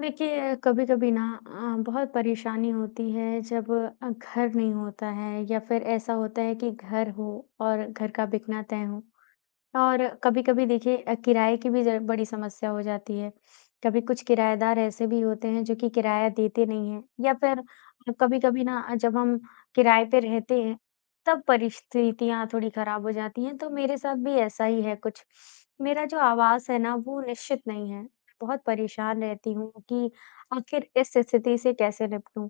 देखिए, कभी-कभी ना बहुत परेशानी होती है जब घर नहीं होता है या फिर ऐसा होता है कि घर हो और घर का बिकना तय हो। और कभी-कभी देखिए किराए की भी ज बड़ी समस्या हो जाती है। कभी कुछ किराएदार ऐसे भी होते हैं जो कि किराया देते नहीं हैं या फिर कभी-कभी ना जब हम किराए पे रहते हैं, तब परिस्थितियाँ थोड़ी ख़राब हो जाती हैं, तो मेरे साथ भी ऐसा ही है कुछ। मेरा जो आवास है ना वो निश्चित नहीं है। बहुत परेशान रहती हूँ कि आखिर इस स्थिति से कैसे निपटूँ?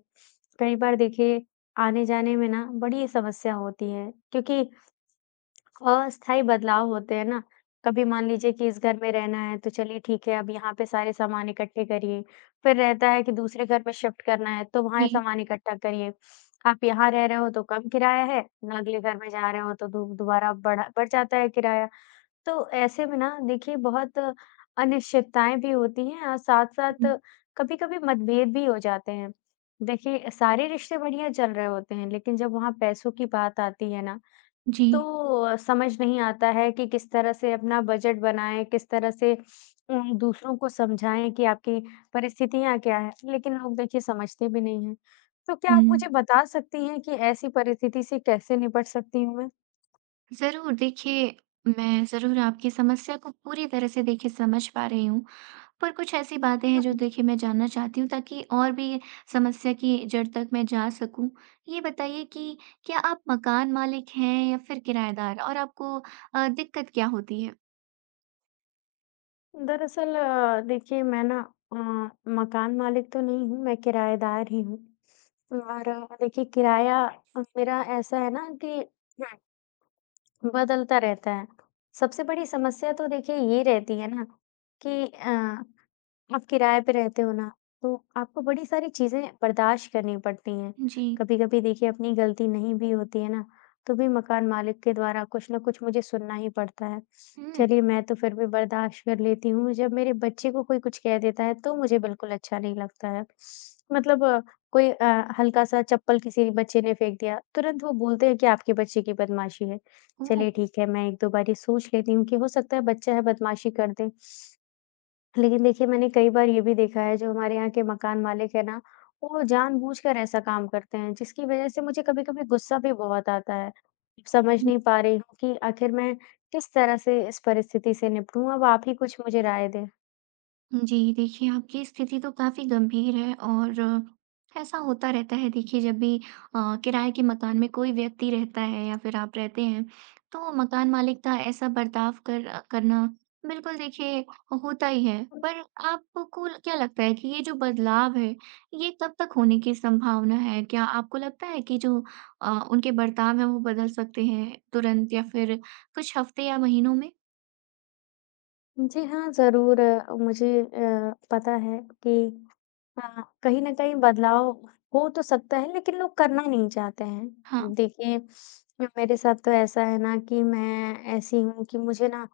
कई बार देखिए आने-जाने में ना बड़ी समस्या होती है क्योंकि अस्थायी बदलाव होते हैं ना, कभी मान लीजिए कि इस घर में रहना है तो चलिए ठीक है अब यहाँ पे सारे सामान इकट्ठे करिए, फिर रहता है कि दूसरे घर में शिफ्ट करना है तो वहाँ जी। सामान इकट्ठा करिए। आप यहाँ रह रहे हो तो कम किराया है, ना, अगले घर में जा रहे हो तो दु दोबारा बढ़ जाता है किराया। तो ऐसे में ना देखिए बहुत अनिश्चितताएँ भी होती हैं और हुँ। साथ-साथ कभी-कभी मतभेद भी हो जाते हैं। देखिए सारे रिश्ते बढ़िया चल रहे होते हैं, लेकिन जब वहाँ पैसों की बात आती है ना, जी। तो समझ नहीं आता है कि किस तरह से अपना बजट बनाएँ, किस तरह से दूसरों को समझाएँ कि आपकी परिस्थितियाँ क्या हैं, लेकिन लोग देखिए समझते भी नहीं हैं। तो क्या हुँ। आप मुझे बता सकती हैं कि ऐसी परिस्थिति से कैसे निपट सकती हूँ ज़रूर देखिए, मैं ज़रूर आपकी समस्या को पूरी तरह से देखिए समझ पा रही हूँ, पर कुछ ऐसी बातें हैं जो मैं? देखिए मैं जानना चाहती हूँ ताकि और भी समस्या की जड़ तक मैं जा सकूँ। ये बताइए कि क्या आप मकान मालिक हैं या फिर किराएदार और आपको दिक्कत क्या होती है? दरअसल देखिए मैं ना अ, मकान मालिक तो नहीं हूँ, मैं किराएदार ही हूँ और देखिए किराया मेरा ऐसा है ना कि बदलता रहता है। सबसे बड़ी समस्या तो देखिए ये रहती है ना कि आप किराए पे रहते हो ना, तो आपको बड़ी सारी चीज़ें बर्दाश्त करनी पड़ती हैं। जी। कभी-कभी देखिए अपनी गलती नहीं भी होती है ना, तो भी मकान मालिक के द्वारा कुछ न कुछ मुझे सुनना ही पड़ता है। हुँ। चलिए मैं तो फिर भी बर्दाश्त कर लेती हूँ, जब मेरे बच्चे को कोई कुछ कह देता है तो मुझे बिल्कुल अच्छा नहीं लगता है। मतलब कोई हल्का-सा चप्पल किसी बच्चे ने फेंक दिया, तुरंत वो बोलते हैं कि आपके बच्चे की बदमाशी है। ओह! चलिए ठीक है, मैं 1-2 बारी सोच लेती हूँ कि हो सकता है बच्चा है बदमाशी कर दे। लेकिन देखिए मैंने कई बार ये भी देखा है जो हमारे यहाँ के मकान मालिक है ना, वो जानबूझकर ऐसा काम करते हैं जिसकी वज़ह से मुझे कभी-कभी गुस्सा भी बहुत आता है। समझ नहीं पा रही हूँ कि आखिर मैं किस तरह से इस परिस्थिति से निपटूँ? अब आप ही कुछ मुझे राय दें। जी, देखिए आपकी स्थिति तो काफ़ी गंभीर है और ऐसा होता रहता है देखिए जब भी किराए के मकान में कोई व्यक्ति रहता है या फिर आप रहते हैं, तो मकान मालिक का ऐसा बर्ताव कर करना बिल्कुल देखिए होता ही है। पर आपको क्या लगता है कि ये जो बदलाव है, ये कब तक होने की संभावना है? क्या आपको लगता है कि जो उनके बर्ताव हैं वो बदल सकते हैं तुरंत या फिर कुछ हफ्ते या महीनों में? जी हाँ, ज़रूर मुझे पता है कि कहीं न कहीं बदलाव हो तो सकता है लेकिन लोग करना नहीं चाहते हाँ। हैं। देखिए, मेरे साथ तो ऐसा है ना कि मैं ऐसी हूँ कि मुझे ना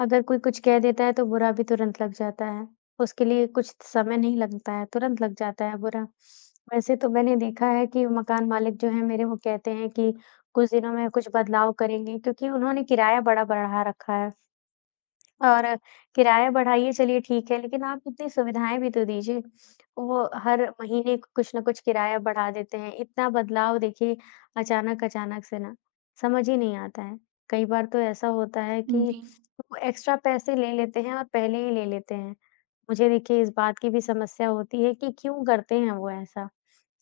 अगर कोई कुछ कह देता है तो बुरा भी तुरंत लग जाता है। उसके लिए कुछ समय नहीं लगता है, तुरंत लग जाता है बुरा। वैसे तो मैंने देखा है कि मकान मालिक जो हैं मेरे वो कहते हैं कि कुछ दिनों में कुछ बदलाव करेंगे क्योंकि उन्होंने किराया बड़ा बढ़ा रखा है। और किराया बढ़ाइए चलिए ठीक है, लेकिन आप इतनी सुविधाएँ भी तो दीजिए। वो हर महीने कुछ न कुछ किराया बढ़ा देते हैं। इतना बदलाव देखिए अचानक-अचानक से ना, समझ ही नहीं आता है। कई बार तो ऐसा होता है कि जी। वो एक्स्ट्रा पैसे ले लेते हैं और पहले ही ले लेते हैं। मुझे देखिए इस बात की भी समस्या होती है कि क्यों करते हैं वो ऐसा?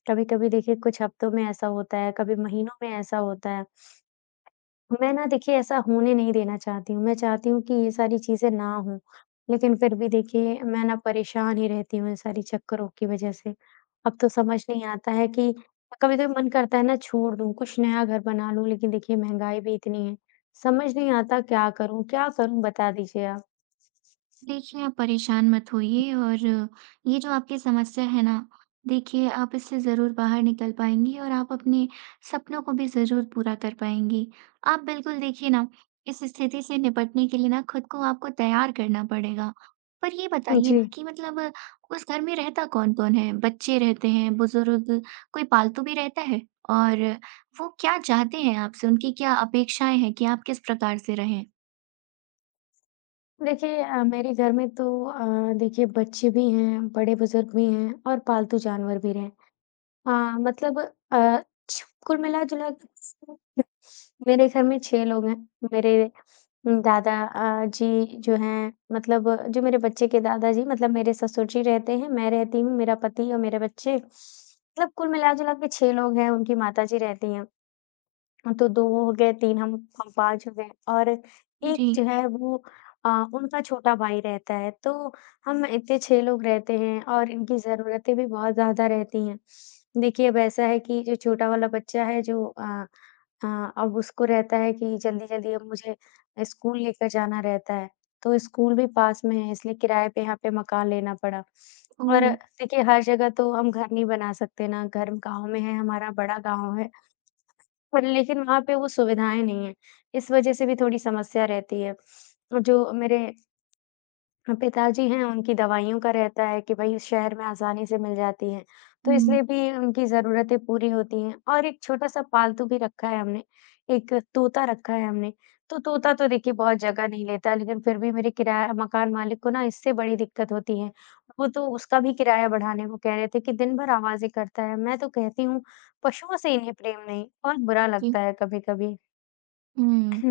कभी-कभी देखिए कुछ हफ्तों में ऐसा होता है, कभी महीनों में ऐसा होता है। मैं ना देखिए ऐसा होने नहीं देना चाहती हूँ। मैं चाहती हूँ कि ये सारी चीज़ें ना हों, लेकिन फिर भी देखिए मैं ना परेशान ही रहती हूँ इन सारी चक्करों की वज़ह से। अब तो समझ नहीं आता है कि कभी तो मन करता है ना छोड़ दूँ, कुछ नया घर बना लूँ, लेकिन देखिए महँगाई भी इतनी है। समझ नहीं आता क्या करूँ बता दीजिए आप? देखिए, आप परेशान मत जी। होइए और ये जो आपकी समस्या है ना, देखिए आप इससे ज़रूर बाहर निकल पाएँगी और आप अपने सपनों को भी ज़रूर पूरा कर पाएँगी। आप बिल्कुल देखिए ना, इस स्थिति से निपटने के लिए ना खुद को आपको तैयार करना पड़ेगा। पर ये बताइए जी। ना कि मतलब उस घर में रहता कौन-कौन है? बच्चे रहते हैं, बुज़ुर्ग, कोई पालतू भी रहता है? और वो क्या चाहते हैं आपसे? उनकी क्या अपेक्षाएँ हैं कि आप किस प्रकार से रहें? देखिए मेरे घर में तो देखिए बच्चे भी हैं, बड़े-बुज़ुर्ग भी हैं और पालतू जानवर भी रह हाँ, मतलब अ, छ कुल मिला-जुला के मेरे घर में 6 लोग हैं। मेरे दादा जी जो हैं मतलब जो मेरे बच्चे के दादाजी मतलब मेरे ससुर जी रहते हैं, मैं रहती हूँ, मेरा पति और मेरे बच्चे। मतलब कुल मिला-जुला के 6 लोग हैं, उनकी माताजी रहती हैं। हाँ, तो 2 हो गए, 3 हम 5 हो गए और एक जी। जो है वो अ, उनका छोटा भाई रहता है, तो हम इतने 6 लोग रहते हैं और इनकी ज़रूरतें भी बहुत ज़्यादा रहती हैं। देखिए, अब ऐसा है कि जो छोटा वाला बच्चा है जो अब उसको रहता है कि जल्दी-जल्दी अब मुझे स्कूल लेकर जाना रहता है, तो स्कूल भी पास में है इसलिए किराए पे यहाँ पे मकान लेना पड़ा। और ओह! देखिए, हर जगह तो हम घर नहीं बना सकते ना, घर गाँव में है, हमारा बड़ा गाँव है। पर लेकिन वहाँ पे वो सुविधाएँ नहीं हैं, इस वजह से भी थोड़ी समस्या रहती है। जो मेरे पिताजी हैं, उनकी दवाइयों का रहता है कि भई शहर में आसानी से मिल जाती हैं, तो हुँ। इसलिए भी उनकी ज़रूरतें पूरी होती हैं और एक छोटा-सा पालतू भी रखा है हमने, एक तोता रखा है हमने। तो तोता तो देखिए बहुत जगह नहीं लेता लेकिन फिर भी मेरे किराया मकान मालिक को ना इससे बड़ी दिक्कत होती है। वो तो उसका भी किराया बढ़ाने को कह रहे थे कि दिन भर आवाज़ें करता है, मैं तो कहती हूँ पशुओं से इन्हें प्रेम नहीं, बहुत बुरा जी। लगता है कभी-कभी। हुँ।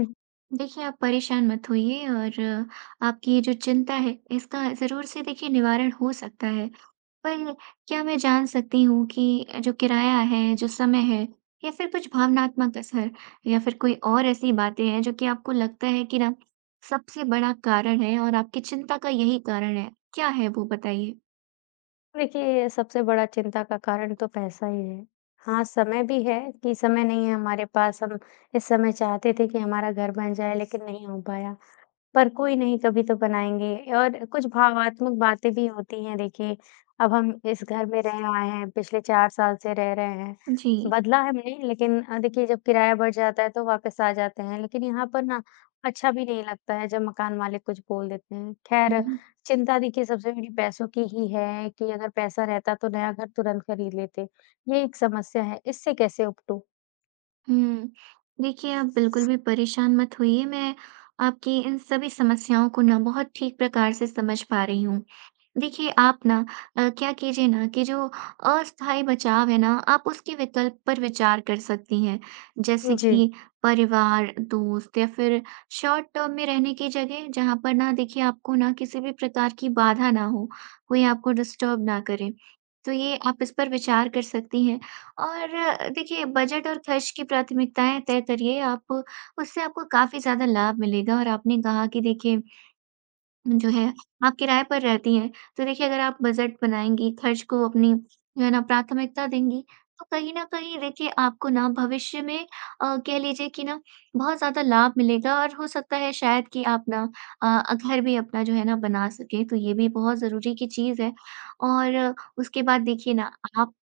देखिए, आप परेशान मत होइए और आपकी ये जो चिंता है, इसका ज़रूर से देखिए निवारण हो सकता है। पर क्या मैं जान सकती हूँ कि जो किराया है, जो समय है या फिर कुछ भावनात्मक असर या फिर कोई और ऐसी बातें हैं जो कि आपको लगता है कि ना सबसे बड़ा कारण है और आपकी चिंता का यही कारण है? क्या है वो बताइए? देखिए, सबसे बड़ा चिंता का कारण तो पैसा ही है। हाँ, समय भी है कि समय नहीं है हमारे पास, हम इस समय चाहते थे कि हमारा घर बन जाए लेकिन नहीं हो पाया। पर कोई नहीं कभी तो बनाएँगे और कुछ भावात्मक बातें भी होती हैं देखिए, अब हम इस घर में रह आए हैं, पिछले 4 साल से रह रहे हैं, जी। बदला हमने लेकिन देखिए जब किराया बढ़ जाता है तो वापस आ जाते हैं, लेकिन यहाँ पर ना अच्छा भी नहीं लगता है जब मकान मालिक कुछ बोल देते हैं। ख़ैर हुँ। चिंता देखिए सबसे बड़ी पैसों की ही है कि अगर पैसा रहता तो नया घर तुरंत खरीद लेते, ये एक समस्या है, इससे कैसे उपटूँ? हुँ। देखिए, आप बिल्कुल भी परेशान मत होइए, मैं आपकी इन सभी समस्याओं को ना बहुत ठीक प्रकार से समझ पा रही हूँ। देखिए, आप ना क्या कीजिए ना कि जो अस्थायी बचाव है ना, आप उसके विकल्प पर विचार कर सकती हैं। जैसे जी। कि परिवार, दोस्त या फिर शॉर्ट टर्म में रहने की जगह, जहाँ पर ना देखिए आपको ना किसी भी प्रकार की बाधा ना हो, कोई आपको डिस्टर्ब ना करे। तो ये आप इस पर विचार कर सकती हैं और देखिए बजट और खर्च की प्राथमिकताएँ तय करिए आप, उससे आपको काफ़ी ज़्यादा लाभ मिलेगा। और आपने कहा कि देखिए, जो है आप किराए पर रहती हैं, तो देखिए अगर आप बजट बनाएँगी, खर्च को अपनी जो है ना प्राथमिकता देंगी, तो कहीं न कहीं देखिए आपको ना भविष्य में कह लीजिए कि ना बहुत ज़्यादा लाभ मिलेगा, और हो सकता है शायद कि आप ना घर भी अपना जो है ना बना सकें, तो ये भी बहुत ज़रूरी की चीज़ है। और उसके बाद देखिए ना आप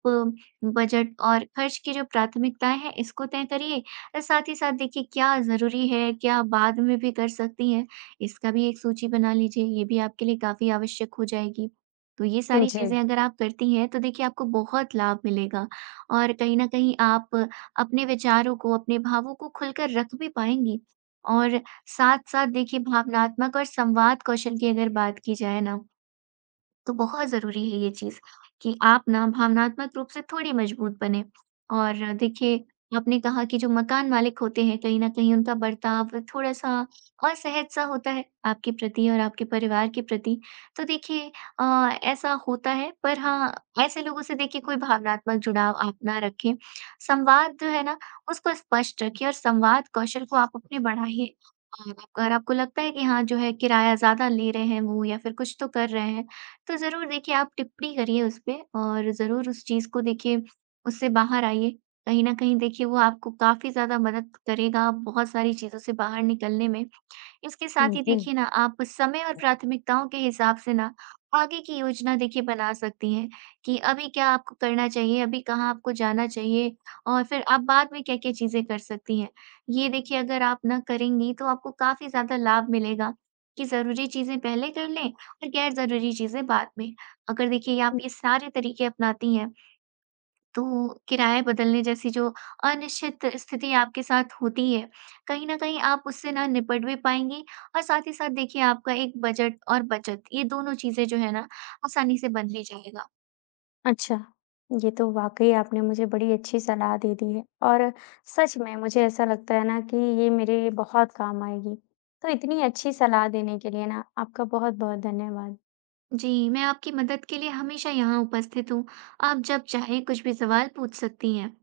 बजट और खर्च की जो प्राथमिकताएँ हैं इसको तय करिए। साथ ही साथ देखिए क्या ज़रूरी है, क्या बाद में भी कर सकती हैं। इसका भी एक सूची बना लीजिए, ये भी आपके लिए काफ़ी आवश्यक हो जाएगी। तो ये सारी जी। चीज़ें अगर आप करती हैं, तो देखिए आपको बहुत लाभ मिलेगा और कहीं न कहीं आप अपने विचारों को, अपने भावों को खुलकर रख भी पाएँगी। और साथ-साथ देखिए भावनात्मक और संवाद कौशल की अगर बात की जाए ना, तो बहुत ज़रूरी है ये चीज़ कि आप ना भावनात्मक रूप से थोड़ी मजबूत बनें। और देखिए, आपने कहा कि जो मकान मालिक होते हैं, कहीं न कहीं उनका बर्ताव थोड़ा-सा असहज-सा होता है आपके प्रति और आपके परिवार के प्रति। तो देखिए अ, ऐसा होता है, पर हाँ, ऐसे लोगों से देखिए कोई भावनात्मक जुड़ाव आप ना रखें। संवाद जो है ना, उसको स्पष्ट रखिए और संवाद कौशल को आप अपने बढ़ाइए। और अगर आपको लगता है कि हाँ, जो है किराया ज़्यादा ले रहे हैं वो या फिर कुछ तो कर रहे हैं, तो ज़रूर देखिए आप टिप्पणी करिए उसपे और ज़रूर उस चीज़ को देखिए, उससे बाहर आइए। कहीं न कहीं देखिए वो आपको काफ़ी ज़्यादा मदद करेगा बहुत सारी चीज़ों से बाहर निकलने में। इसके साथ हुँ, ही जी। देखिए ना आप समय और प्राथमिकताओं के हिसाब से ना आगे की योजना देखिए बना सकती हैं कि अभी क्या आपको करना चाहिए, अभी कहाँ आपको जाना चाहिए और फिर आप बाद में क्या-क्या चीज़ें कर सकती हैं। ये देखिए अगर आप ना करेंगी तो आपको काफ़ी ज़्यादा लाभ मिलेगा कि ज़रूरी चीज़ें पहले कर लें और गैर ज़रूरी चीज़ें बाद में। अगर देखिए आप ये सारे तरीके अपनाती हैं, तो किराए बदलने जैसी जो अनिश्चित स्थिति आपके साथ होती है, कहीं न कहीं आप उससे ना निपट भी पाएँगी और साथ ही साथ देखिए आपका एक बजट और बचत, ये दोनों चीज़ें जो है ना आसानी से बन भी जाएगा। अच्छा, ये तो वाक़ई आपने मुझे बड़ी अच्छी सलाह दे दी है और सच में मुझे ऐसा लगता है ना कि ये मेरे बहुत काम आएगी। तो इतनी अच्छी सलाह देने के लिए ना आपका बहुत-बहुत धन्यवाद। जी, मैं आपकी मदद के लिए हमेशा यहाँ उपस्थित हूँ। आप जब चाहें कुछ भी सवाल पूछ सकती हैं।